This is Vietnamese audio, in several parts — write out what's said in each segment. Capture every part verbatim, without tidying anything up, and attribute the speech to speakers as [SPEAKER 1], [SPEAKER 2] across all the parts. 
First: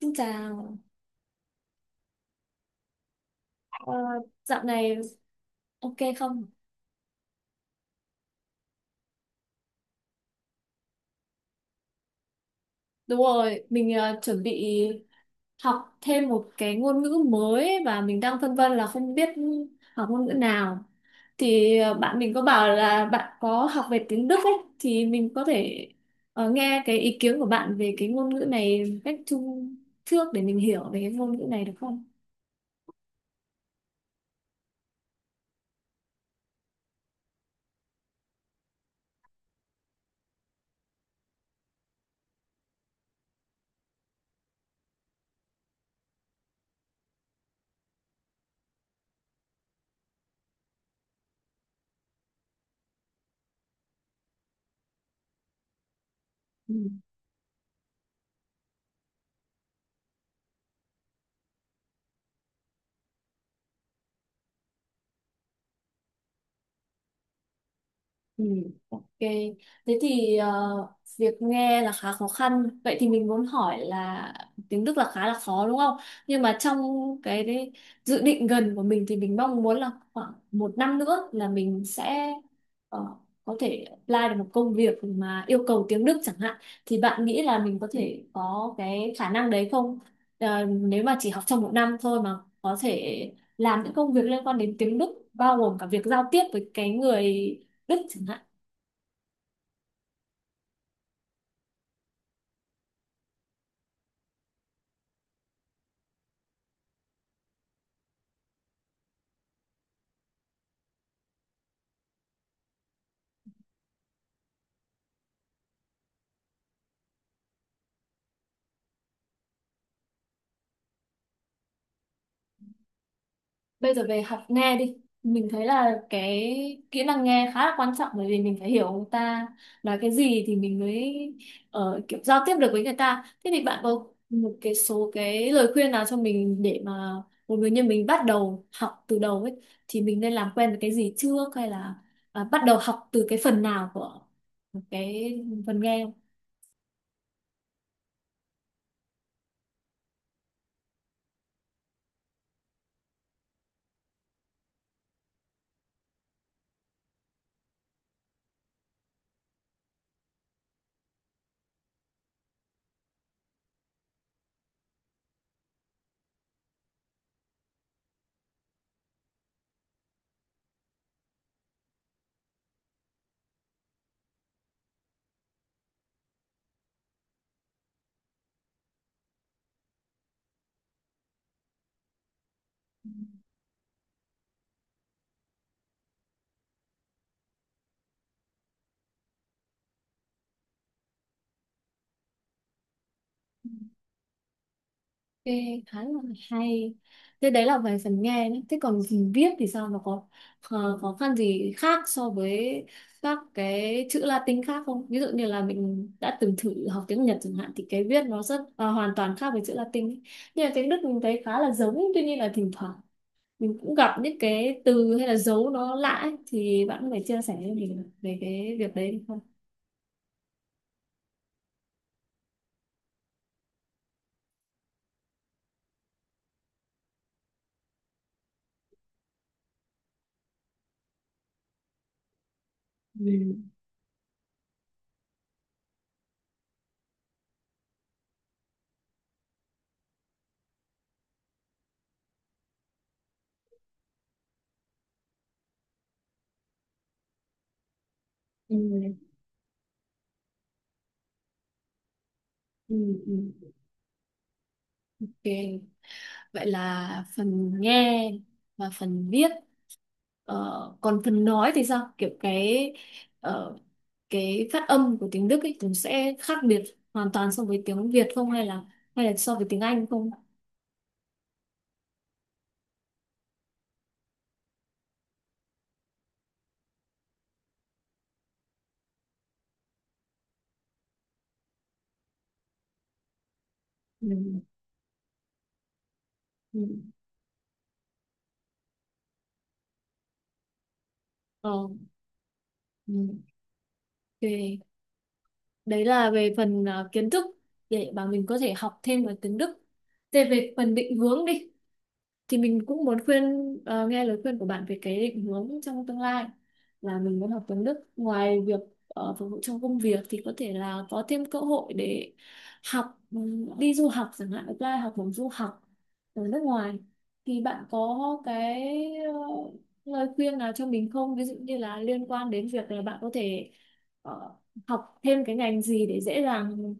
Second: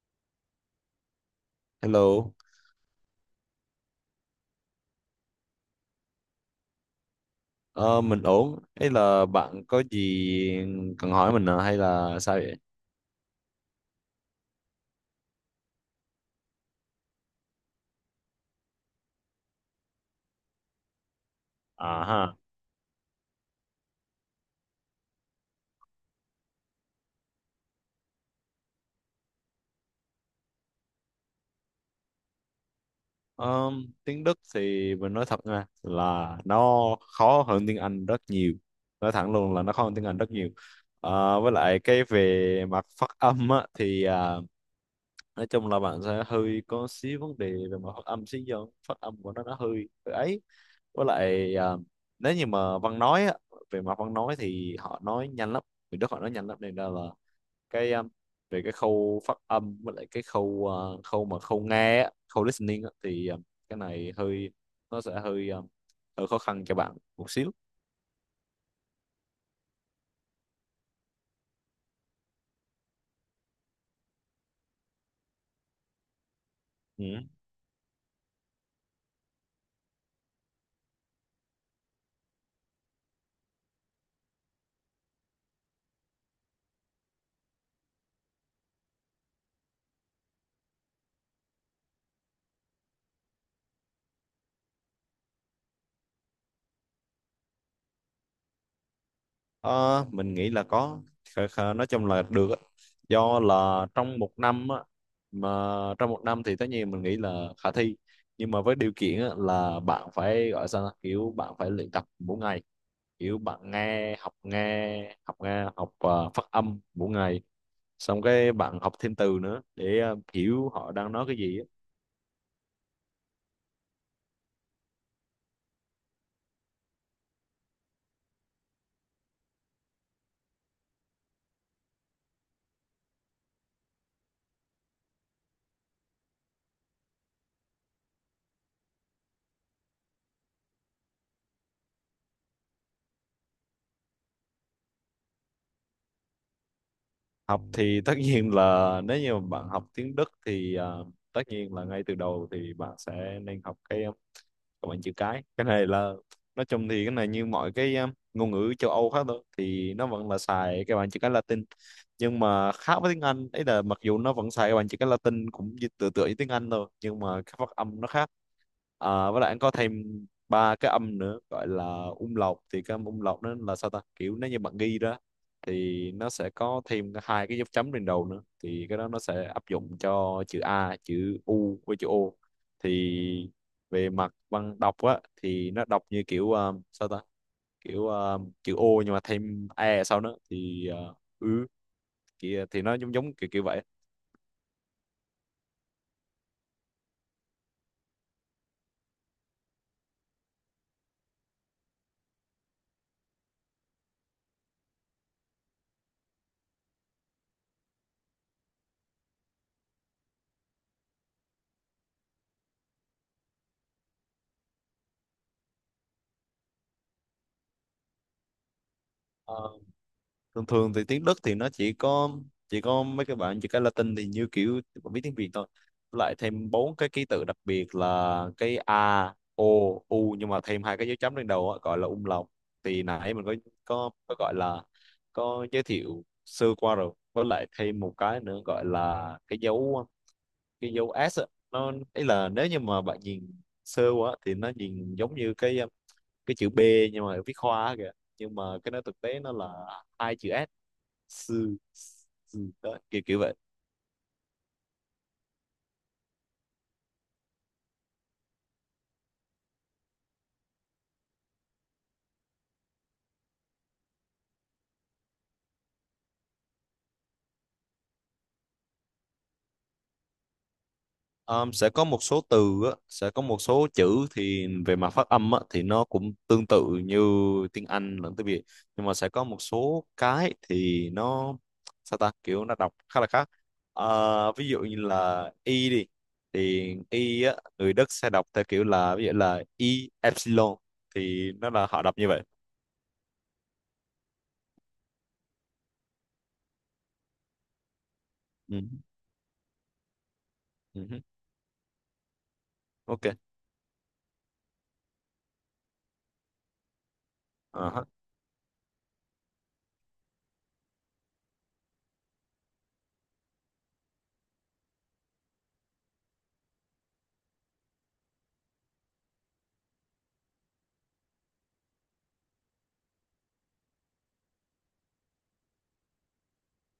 [SPEAKER 1] Xin chào.
[SPEAKER 2] Hello,
[SPEAKER 1] Ờ, Dạo này ok không?
[SPEAKER 2] ờ, mình ổn. Hay là bạn có gì cần hỏi mình à? Hay là sao vậy?
[SPEAKER 1] Đúng rồi, mình ờ, chuẩn bị học thêm một cái ngôn ngữ mới và mình đang phân vân là không biết học ngôn ngữ nào. Thì
[SPEAKER 2] À
[SPEAKER 1] ờ, bạn mình
[SPEAKER 2] ha.
[SPEAKER 1] có bảo là bạn có học về tiếng Đức ấy, thì mình có thể ờ, nghe cái ý kiến của bạn về cái ngôn ngữ này một cách chung trước để mình hiểu về cái ngôn ngữ này được không?
[SPEAKER 2] Ờ, Tiếng Đức thì mình nói thật nha là nó khó hơn tiếng Anh rất nhiều. Nói thẳng luôn là nó khó hơn tiếng Anh rất nhiều. Ờ, với lại cái về mặt phát âm á, thì à, nói chung là bạn sẽ hơi có xíu vấn đề về mặt phát âm xíu do phát âm của nó nó hơi hơi ấy. Với lại à, nếu như mà văn nói á, về mặt văn nói thì họ nói nhanh lắm. Người Đức họ nói nhanh lắm nên là cái um, về cái khâu phát âm với lại cái khâu ờ, khâu mà khâu nghe á, khâu listening á, thì um, cái này hơi, nó sẽ hơi um, hơi khó khăn cho bạn một xíu.
[SPEAKER 1] Ừ, ok. Thế thì ờ, việc nghe là khá khó khăn. Vậy thì mình muốn hỏi là tiếng Đức là khá là khó đúng không? Nhưng mà trong
[SPEAKER 2] Ừ.
[SPEAKER 1] cái đấy, dự định gần của mình thì mình mong muốn là khoảng một năm nữa là mình sẽ ờ, có thể apply được một công việc mà yêu cầu tiếng Đức chẳng hạn. Thì bạn nghĩ là mình có thể có cái khả năng đấy không? Ờ, nếu mà chỉ học trong một năm thôi mà có thể làm những công việc liên quan đến tiếng Đức, bao gồm cả việc giao tiếp với cái người Đức chẳng hạn.
[SPEAKER 2] Ờ, mình nghĩ là có. Khờ- khờ- nói chung là được á. Do là trong một năm á, mà trong một năm thì tất nhiên mình nghĩ là khả thi, nhưng mà với điều kiện á, là bạn phải gọi sao ta? Kiểu bạn phải luyện tập mỗi ngày, kiểu bạn nghe học nghe học nghe học ờ, phát âm mỗi ngày, xong cái bạn học thêm từ nữa để ờ, hiểu họ đang nói cái gì á.
[SPEAKER 1] Bây giờ về học nghe đi, mình thấy là cái kỹ năng nghe khá là quan trọng, bởi vì mình phải hiểu người ta nói cái gì thì mình mới ờ, kiểu giao tiếp được với người ta. Thế thì bạn có một cái số cái lời khuyên nào cho mình, để mà một người như mình bắt đầu học từ đầu ấy, thì mình nên làm quen với cái gì trước, hay là à, bắt đầu học từ cái phần nào của cái phần nghe?
[SPEAKER 2] Học thì tất nhiên là nếu như mà bạn học tiếng Đức thì ờ, tất nhiên là ngay từ đầu thì bạn sẽ nên học cái còn bằng chữ cái. Cái này là nói chung thì cái này như mọi cái um, ngôn ngữ châu Âu khác thôi, thì nó vẫn là xài cái bảng chữ cái Latin. Nhưng mà khác với tiếng Anh ấy là mặc dù nó vẫn xài cái bảng chữ cái Latin cũng như tựa tựa như tiếng Anh thôi, nhưng mà cái phát âm nó khác. À, với lại anh có thêm ba cái âm nữa gọi là umlaut. Thì cái âm umlaut nó là sao ta, kiểu nếu như bạn ghi ra thì nó sẽ có thêm cái- hai cái dấu chấm trên đầu nữa, thì cái đó nó sẽ áp dụng cho chữ A, chữ U với chữ O. Thì về mặt văn đọc á thì nó đọc như kiểu ờ, sao ta, kiểu ờ, chữ O nhưng mà thêm e sau nữa thì ờ, ứ thì, ờ, thì nó giống giống kiểu kiểu vậy.
[SPEAKER 1] Nghe khá là hay. Thế đấy là về phần nghe nhé, thế còn phần viết thì sao, nó có khó, khó khăn gì khác so với các cái chữ Latin khác không? Ví dụ như là mình đã từng thử học tiếng Nhật chẳng hạn thì cái viết nó rất à, hoàn toàn khác với chữ Latin ấy. Nhưng mà tiếng Đức mình thấy khá là giống, tuy nhiên là thỉnh thoảng mình cũng gặp những cái từ hay là dấu nó lạ ấy. Thì bạn có thể chia sẻ với mình về cái việc đấy được không?
[SPEAKER 2] Ờ, Thường thường thì tiếng Đức thì nó chỉ có chỉ có mấy cái bạn chỉ cái Latin thì như kiểu bạn biết tiếng Việt thôi. Với lại thêm bốn cái ký tự đặc biệt là cái A O U nhưng mà thêm hai cái dấu chấm lên đầu á, gọi là um lòng. Thì nãy mình có
[SPEAKER 1] Ừ.
[SPEAKER 2] có có gọi là có giới thiệu sơ qua rồi. Với lại thêm một cái nữa gọi là cái dấu cái dấu S á. Nó ấy là nếu như mà bạn nhìn sơ quá thì nó nhìn giống như cái um, cái chữ B nhưng mà viết hoa kìa, nhưng mà
[SPEAKER 1] Ừ,
[SPEAKER 2] cái nó thực tế nó là hai chữ S: sư, sư
[SPEAKER 1] ừ,
[SPEAKER 2] đó, kiểu kiểu
[SPEAKER 1] ừ.
[SPEAKER 2] vậy.
[SPEAKER 1] Ok. Vậy là phần nghe và phần viết. Ờ, còn phần nói thì sao? Kiểu cái ờ, cái phát âm của tiếng Đức ấy cũng sẽ khác biệt hoàn toàn so với tiếng Việt không, hay là hay là so với tiếng Anh không?
[SPEAKER 2] Ờ, sẽ có một số từ á, sẽ có một số chữ thì về mặt phát âm á, thì nó cũng tương tự như tiếng Anh lẫn tiếng Việt. Nhưng mà sẽ có một số cái thì nó sao ta, kiểu nó đọc khá là khác. Ờ,
[SPEAKER 1] Ừ.
[SPEAKER 2] ví dụ như là y đi,
[SPEAKER 1] Ừ.
[SPEAKER 2] thì y á, người Đức sẽ đọc theo kiểu là, ví dụ là y epsilon, thì
[SPEAKER 1] Ờ,
[SPEAKER 2] nó là họ đọc như vậy.
[SPEAKER 1] ừ. Ok. Đấy là về phần ờ, kiến thức để mà mình có thể
[SPEAKER 2] Ừ,
[SPEAKER 1] học thêm ở tiếng Đức. Thế về phần
[SPEAKER 2] ừ,
[SPEAKER 1] định hướng đi thì mình cũng
[SPEAKER 2] ok.
[SPEAKER 1] muốn khuyên, ờ, nghe lời khuyên của bạn về cái định hướng trong tương lai, là mình muốn học tiếng Đức,
[SPEAKER 2] Ờ,
[SPEAKER 1] ngoài việc ờ, phục vụ trong công việc thì có thể là có thêm cơ hội để học, ừm, đi du học chẳng hạn, apply học bổng du học ở nước ngoài. Thì bạn có cái ờ, lời khuyên nào cho mình không, ví dụ như là liên quan đến việc là bạn có thể ờ, học thêm cái ngành gì để dễ dàng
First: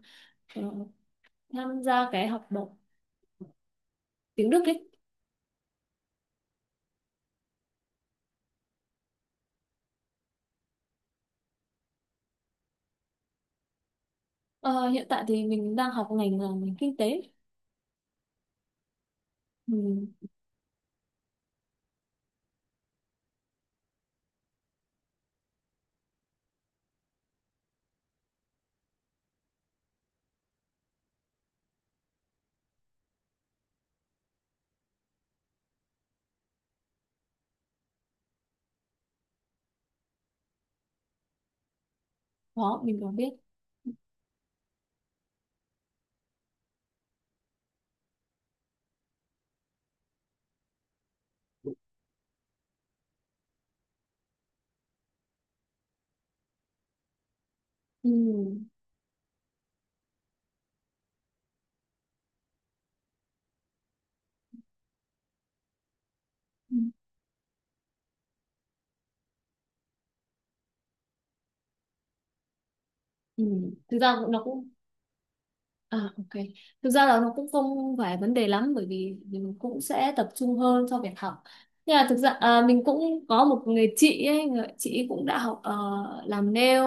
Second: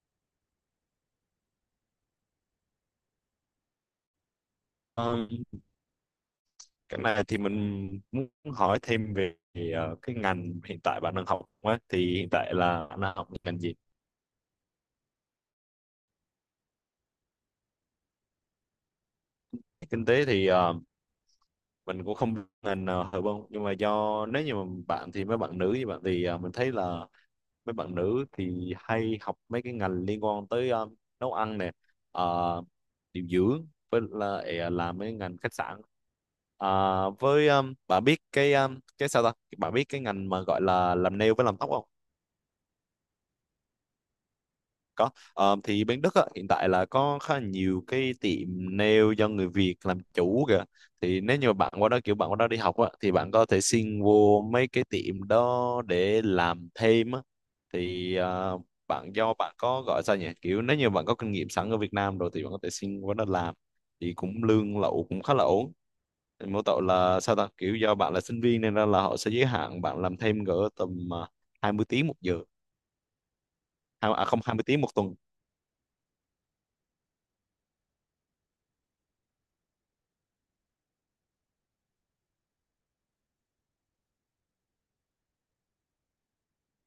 [SPEAKER 1] ờ, tham gia cái học bổng tiếng Đức ấy?
[SPEAKER 2] cái này thì mình muốn hỏi thêm về ờ, cái ngành hiện tại bạn đang học á, thì hiện tại là bạn đang học ngành gì?
[SPEAKER 1] Ờ, Hiện tại thì mình đang học ngành là ngành kinh tế.
[SPEAKER 2] Kinh
[SPEAKER 1] Ừ.
[SPEAKER 2] tế thì ờ, mình cũng không biết ngành nào hợp không, nhưng mà do nếu như mà bạn thì mấy bạn nữ như bạn thì ờ, mình thấy là mấy bạn nữ thì hay học mấy cái ngành liên quan tới ờ, nấu ăn nè, ờ, điều dưỡng, với lại là, làm mấy ngành khách sạn. À, với um, bạn biết cái um, cái sao ta, bạn biết cái ngành mà gọi là làm nail với làm tóc không?
[SPEAKER 1] Đó mình có biết.
[SPEAKER 2] Có. Ờ, thì bên Đức á, hiện tại là có khá là nhiều cái tiệm nail do người Việt làm chủ kìa. Thì nếu như mà bạn qua đó kiểu bạn qua đó đi học á, thì bạn có thể xin vô mấy cái tiệm đó để làm thêm á.
[SPEAKER 1] Ừ.
[SPEAKER 2] Thì ờ, bạn do bạn có gọi sao nhỉ? Kiểu nếu như bạn có kinh nghiệm sẵn ở Việt Nam rồi thì bạn có thể xin qua đó làm. Thì cũng lương lậu cũng khá là ổn. Thì mỗi
[SPEAKER 1] Ừ.
[SPEAKER 2] tội là sao ta? Kiểu do bạn là sinh viên nên ra là họ sẽ giới hạn bạn làm thêm cỡ tầm ờ, hai mươi tiếng một giờ.
[SPEAKER 1] Ừ. thực
[SPEAKER 2] Hai-
[SPEAKER 1] ra
[SPEAKER 2] À
[SPEAKER 1] cũng-
[SPEAKER 2] không,
[SPEAKER 1] nó
[SPEAKER 2] hai mươi
[SPEAKER 1] cũng
[SPEAKER 2] tiếng một tuần
[SPEAKER 1] À, ok. Thực ra là nó cũng không phải vấn đề lắm, bởi vì mình cũng sẽ tập trung hơn cho việc học, nhưng mà thực ra à, mình cũng có một người chị ấy, người chị ấy cũng đã học ờ, làm nail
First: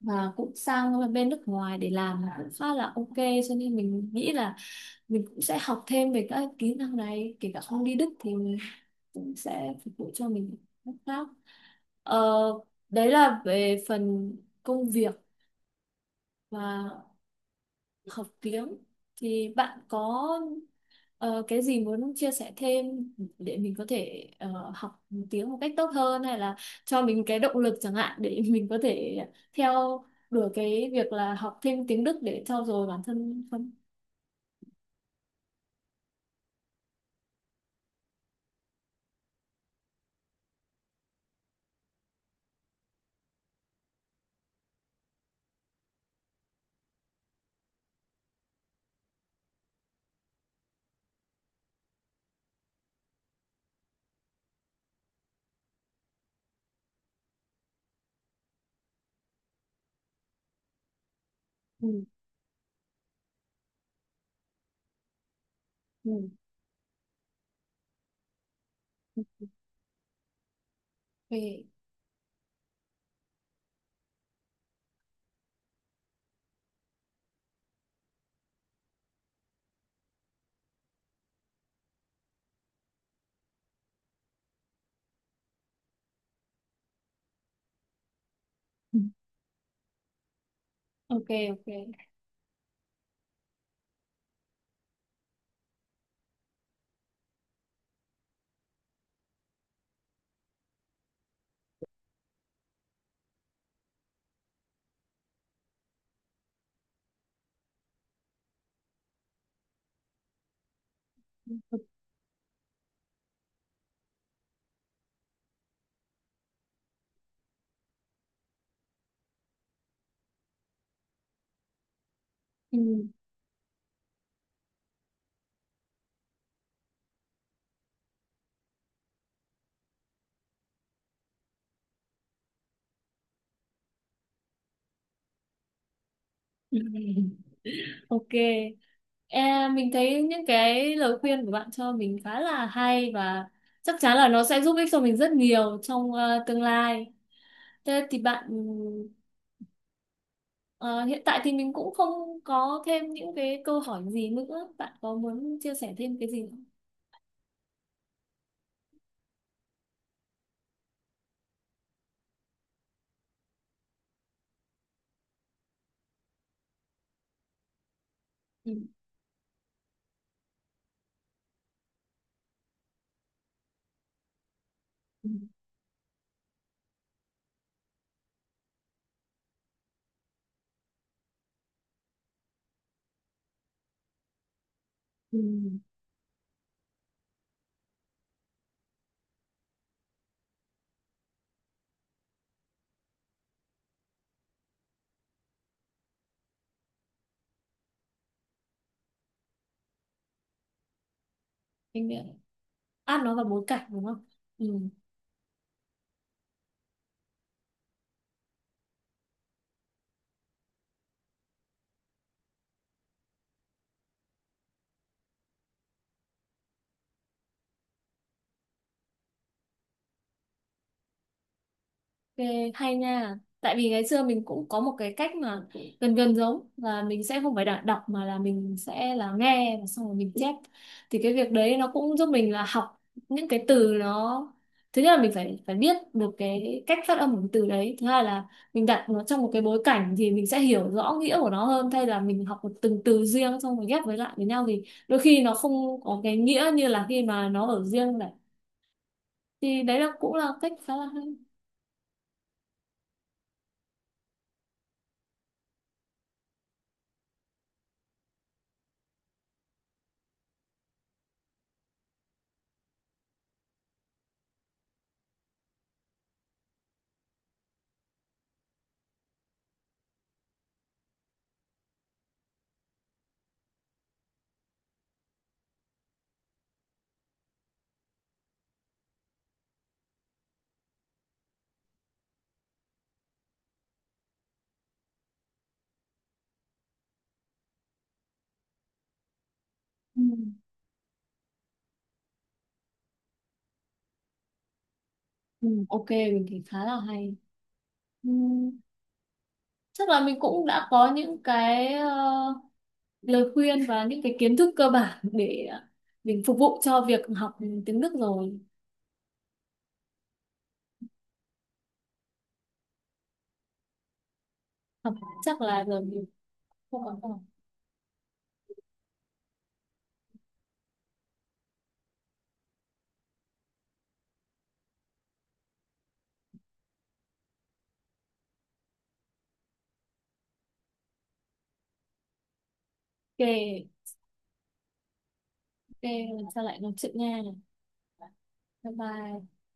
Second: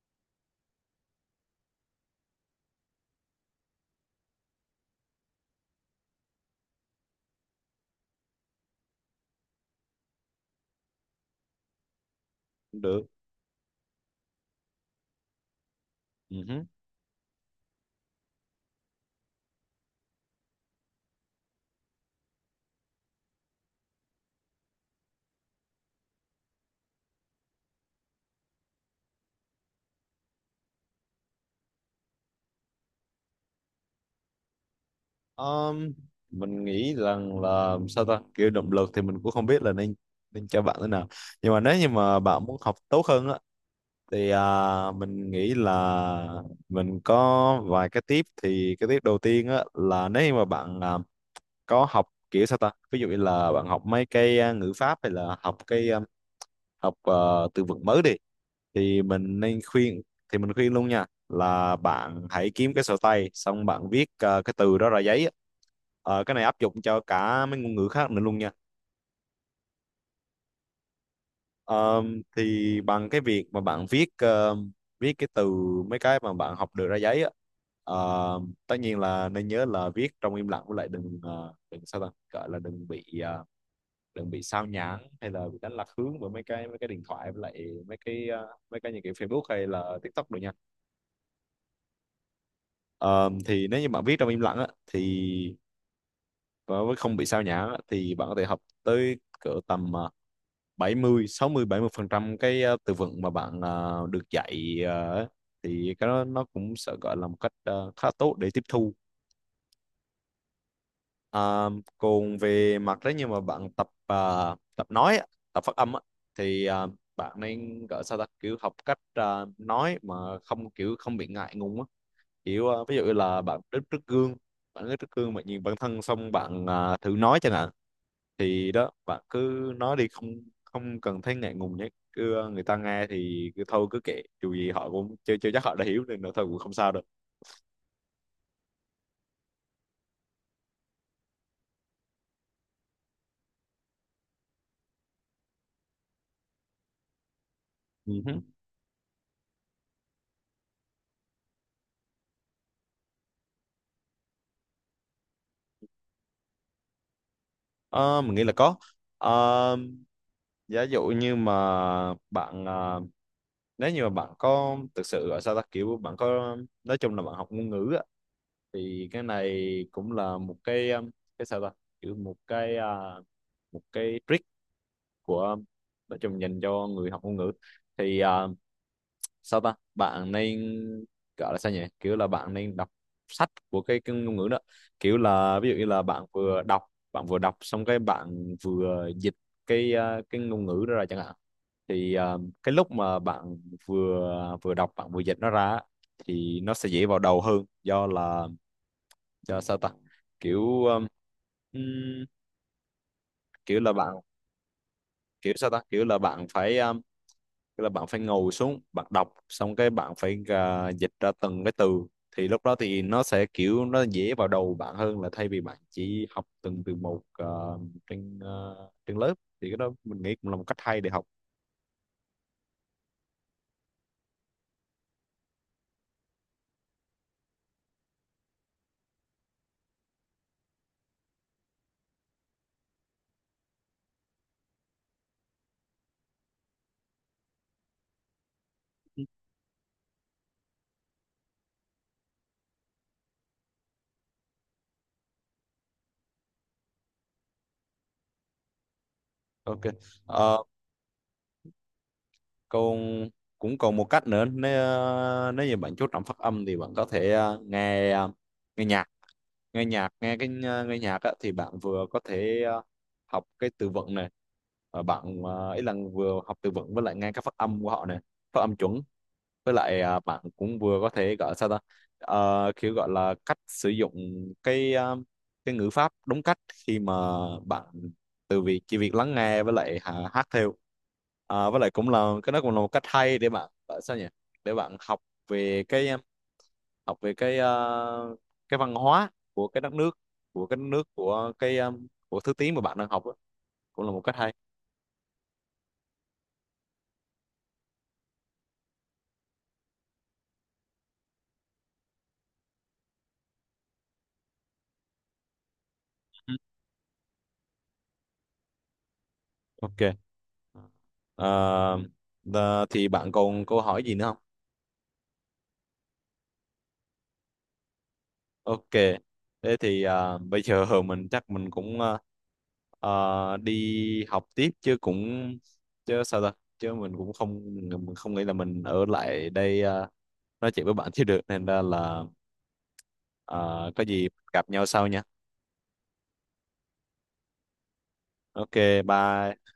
[SPEAKER 1] và cũng sang bên nước ngoài để làm cũng khá là ok, cho nên mình nghĩ là mình cũng sẽ học thêm về các kỹ năng này, kể cả không đi Đức thì cũng sẽ phục vụ cho mình lúc khác. ờ,
[SPEAKER 2] cũng được.
[SPEAKER 1] Đấy là về phần công việc
[SPEAKER 2] Ừ.
[SPEAKER 1] và học tiếng, thì bạn có ờ, cái gì muốn chia sẻ thêm để mình có thể ờ, học tiếng một cách tốt hơn, hay là cho mình cái động lực chẳng hạn để mình có thể theo đuổi cái việc là học thêm tiếng Đức để trau dồi bản thân không?
[SPEAKER 2] Ờm, mình nghĩ rằng là sao ta, kiểu động lực thì mình cũng không biết là nên nên cho bạn thế nào. Nhưng mà nếu như mà bạn muốn học tốt hơn á thì à, mình nghĩ là mình có vài cái tip. Thì cái tip đầu tiên á là nếu như mà bạn à, có học kiểu sao ta, ví dụ như là bạn học mấy cái à, ngữ pháp, hay là học cái à, học à, từ vựng mới đi, thì mình nên khuyên thì mình khuyên luôn nha là
[SPEAKER 1] Ừ.
[SPEAKER 2] bạn hãy kiếm cái sổ tay, xong bạn viết ờ, cái từ đó ra giấy á.
[SPEAKER 1] Ừ.
[SPEAKER 2] Ờ, cái này áp dụng cho cả mấy ngôn ngữ khác nữa luôn nha.
[SPEAKER 1] Ok.
[SPEAKER 2] Ờ, thì bằng cái việc mà bạn viết ờ, viết cái từ, mấy cái mà bạn học được ra giấy á, ờ, tất nhiên là nên nhớ là viết trong im lặng, với lại đừng ờ, đừng sao ta, gọi là đừng bị ờ, đừng bị sao nhãng hay là bị đánh lạc hướng bởi mấy cái mấy cái điện thoại, với lại mấy cái ờ, mấy cái
[SPEAKER 1] Ừ.
[SPEAKER 2] những cái Facebook hay là TikTok được nha.
[SPEAKER 1] Ok, ok.
[SPEAKER 2] Ờ, thì nếu như bạn viết trong im lặng á, thì và với không bị sao nhãng á, thì bạn có thể học tới cỡ tầm ờ, bảy mươi sáu mươi bảy mươi phần trăm cái ờ, từ vựng mà bạn ờ, được dạy. ờ, thì cái đó nó cũng sẽ gọi là một cách ờ, khá tốt để tiếp thu. Ờ, Còn về mặt đấy như mà bạn tập ờ, tập nói á, tập phát âm á, thì ờ, bạn nên gọi sao ta, kiểu học cách ờ, nói mà không kiểu không bị ngại ngùng á, kiểu
[SPEAKER 1] Ừ.
[SPEAKER 2] ờ, ví dụ là bạn đứng trước gương bạn đứng trước gương bạn nhìn bản thân, xong bạn ờ, thử nói chẳng hạn. Thì đó, bạn cứ nói đi, không không cần thấy ngại ngùng nhé, cứ ờ, người ta nghe thì cứ thôi cứ kệ, dù gì họ cũng chưa chưa chắc họ đã hiểu, nên là thôi cũng không sao đâu.
[SPEAKER 1] Ok. E, mình thấy những cái lời khuyên của bạn cho mình khá là hay và chắc chắn là nó sẽ giúp ích cho mình rất nhiều trong ờ, tương lai. Thế
[SPEAKER 2] Ừ
[SPEAKER 1] thì
[SPEAKER 2] hứ.
[SPEAKER 1] bạn ờ, hiện tại thì mình cũng không có thêm những cái câu hỏi gì nữa. Bạn có muốn chia sẻ thêm cái gì không?
[SPEAKER 2] Ờ, mình nghĩ là có. Ờ, Giả dụ như mà bạn ờ, nếu như mà bạn có thực sự ở sao ta, kiểu bạn có, nói chung là bạn học ngôn ngữ á,
[SPEAKER 1] Ừ.
[SPEAKER 2] thì cái này cũng là một cái ờ, cái sao ta, kiểu một cái ờ, một cái trick
[SPEAKER 1] Ừ.
[SPEAKER 2] của, nói chung dành cho người học ngôn ngữ. Thì à, sao ta, bạn nên gọi là sao nhỉ, kiểu là bạn nên đọc sách của cái, cái ngôn ngữ đó, kiểu
[SPEAKER 1] Ừ.
[SPEAKER 2] là ví dụ như là bạn vừa đọc bạn vừa đọc xong cái bạn vừa dịch cái à, cái ngôn ngữ đó ra chẳng hạn, thì à, cái lúc mà bạn vừa vừa đọc bạn vừa dịch nó ra á, thì nó sẽ dễ vào đầu hơn do là do sao ta, kiểu um,
[SPEAKER 1] Mình
[SPEAKER 2] ừm,
[SPEAKER 1] ờ, áp nó vào bối
[SPEAKER 2] kiểu
[SPEAKER 1] cảnh
[SPEAKER 2] là
[SPEAKER 1] đúng
[SPEAKER 2] bạn
[SPEAKER 1] không? Ừ.
[SPEAKER 2] kiểu sao ta kiểu là bạn phải um, tức là bạn phải ngồi xuống bạn đọc xong cái bạn phải à, dịch ra từng cái từ, thì lúc đó thì nó sẽ kiểu nó dễ vào đầu bạn hơn là thay vì bạn chỉ học từng từ một à, trên à, trên lớp, thì cái đó mình nghĩ cũng là một cách hay để học.
[SPEAKER 1] Ghê, hay nha. Tại vì ngày xưa mình cũng có một cái cách mà gần gần giống, là mình sẽ không phải đọc, đọc mà là mình sẽ là nghe và xong rồi mình chép. Thì cái việc đấy nó cũng giúp mình là học những cái từ nó, thứ nhất là mình phải phải biết được cái cách phát âm của cái từ đấy. Thứ hai là mình đặt nó trong một cái bối cảnh thì mình sẽ hiểu rõ nghĩa của nó hơn, thay là mình học một từng từ riêng xong rồi ghép với lại với nhau thì đôi khi nó không có cái nghĩa như là khi mà nó ở riêng này. Thì
[SPEAKER 2] Ok.
[SPEAKER 1] đấy là cũng là
[SPEAKER 2] Ờ,
[SPEAKER 1] cách khá là hay.
[SPEAKER 2] Còn cũng còn một cách nữa, nếu à, nếu như bạn chú trọng phát âm thì bạn có thể à, nghe à, nghe nhạc nghe nhạc nghe cái ờ, nghe nhạc á, thì bạn vừa có thể ờ, học cái từ vựng này, và bạn ờ, ý là vừa học từ vựng, với lại nghe các phát âm của họ này, phát âm chuẩn. Với lại ờ, bạn cũng vừa có thể gọi sao ta. Ờ, kiểu gọi là cách sử dụng cái ờ, cái ngữ pháp đúng cách khi mà bạn, từ việc chỉ việc lắng nghe với lại hà- hát theo. Ờ, với lại cũng là cái đó cũng là một cách hay để bạn gọi sao nhỉ, để bạn học về cái học về cái ờ, cái văn hóa của cái đất nước
[SPEAKER 1] Ừ.
[SPEAKER 2] của cái đất nước của cái ờ, của thứ tiếng mà bạn đang học á, cũng là một cách hay.
[SPEAKER 1] Ừ, ok mình thấy khá là hay. Ừ, chắc là mình cũng đã có những cái ờ, lời khuyên và những cái kiến thức cơ bản để ờ, mình
[SPEAKER 2] Ừ.
[SPEAKER 1] phục vụ cho việc học tiếng Đức rồi.
[SPEAKER 2] Ok. Ờ, ờ, thì bạn còn câu hỏi gì nữa không?
[SPEAKER 1] học Chắc là giờ mình không còn. Ok.
[SPEAKER 2] Ok. Thế thì ờ, bây giờ mình chắc mình cũng ờ, ờ, đi học tiếp chứ cũng, chứ sao ta, chứ mình cũng không mình không nghĩ là mình ở lại đây ờ, nói chuyện với bạn chứ được, nên ra là ờ, có gì gặp nhau sau nha.
[SPEAKER 1] Ok. Lần sau lại nói chuyện nha. Bye
[SPEAKER 2] Ok.
[SPEAKER 1] bye.
[SPEAKER 2] Bye.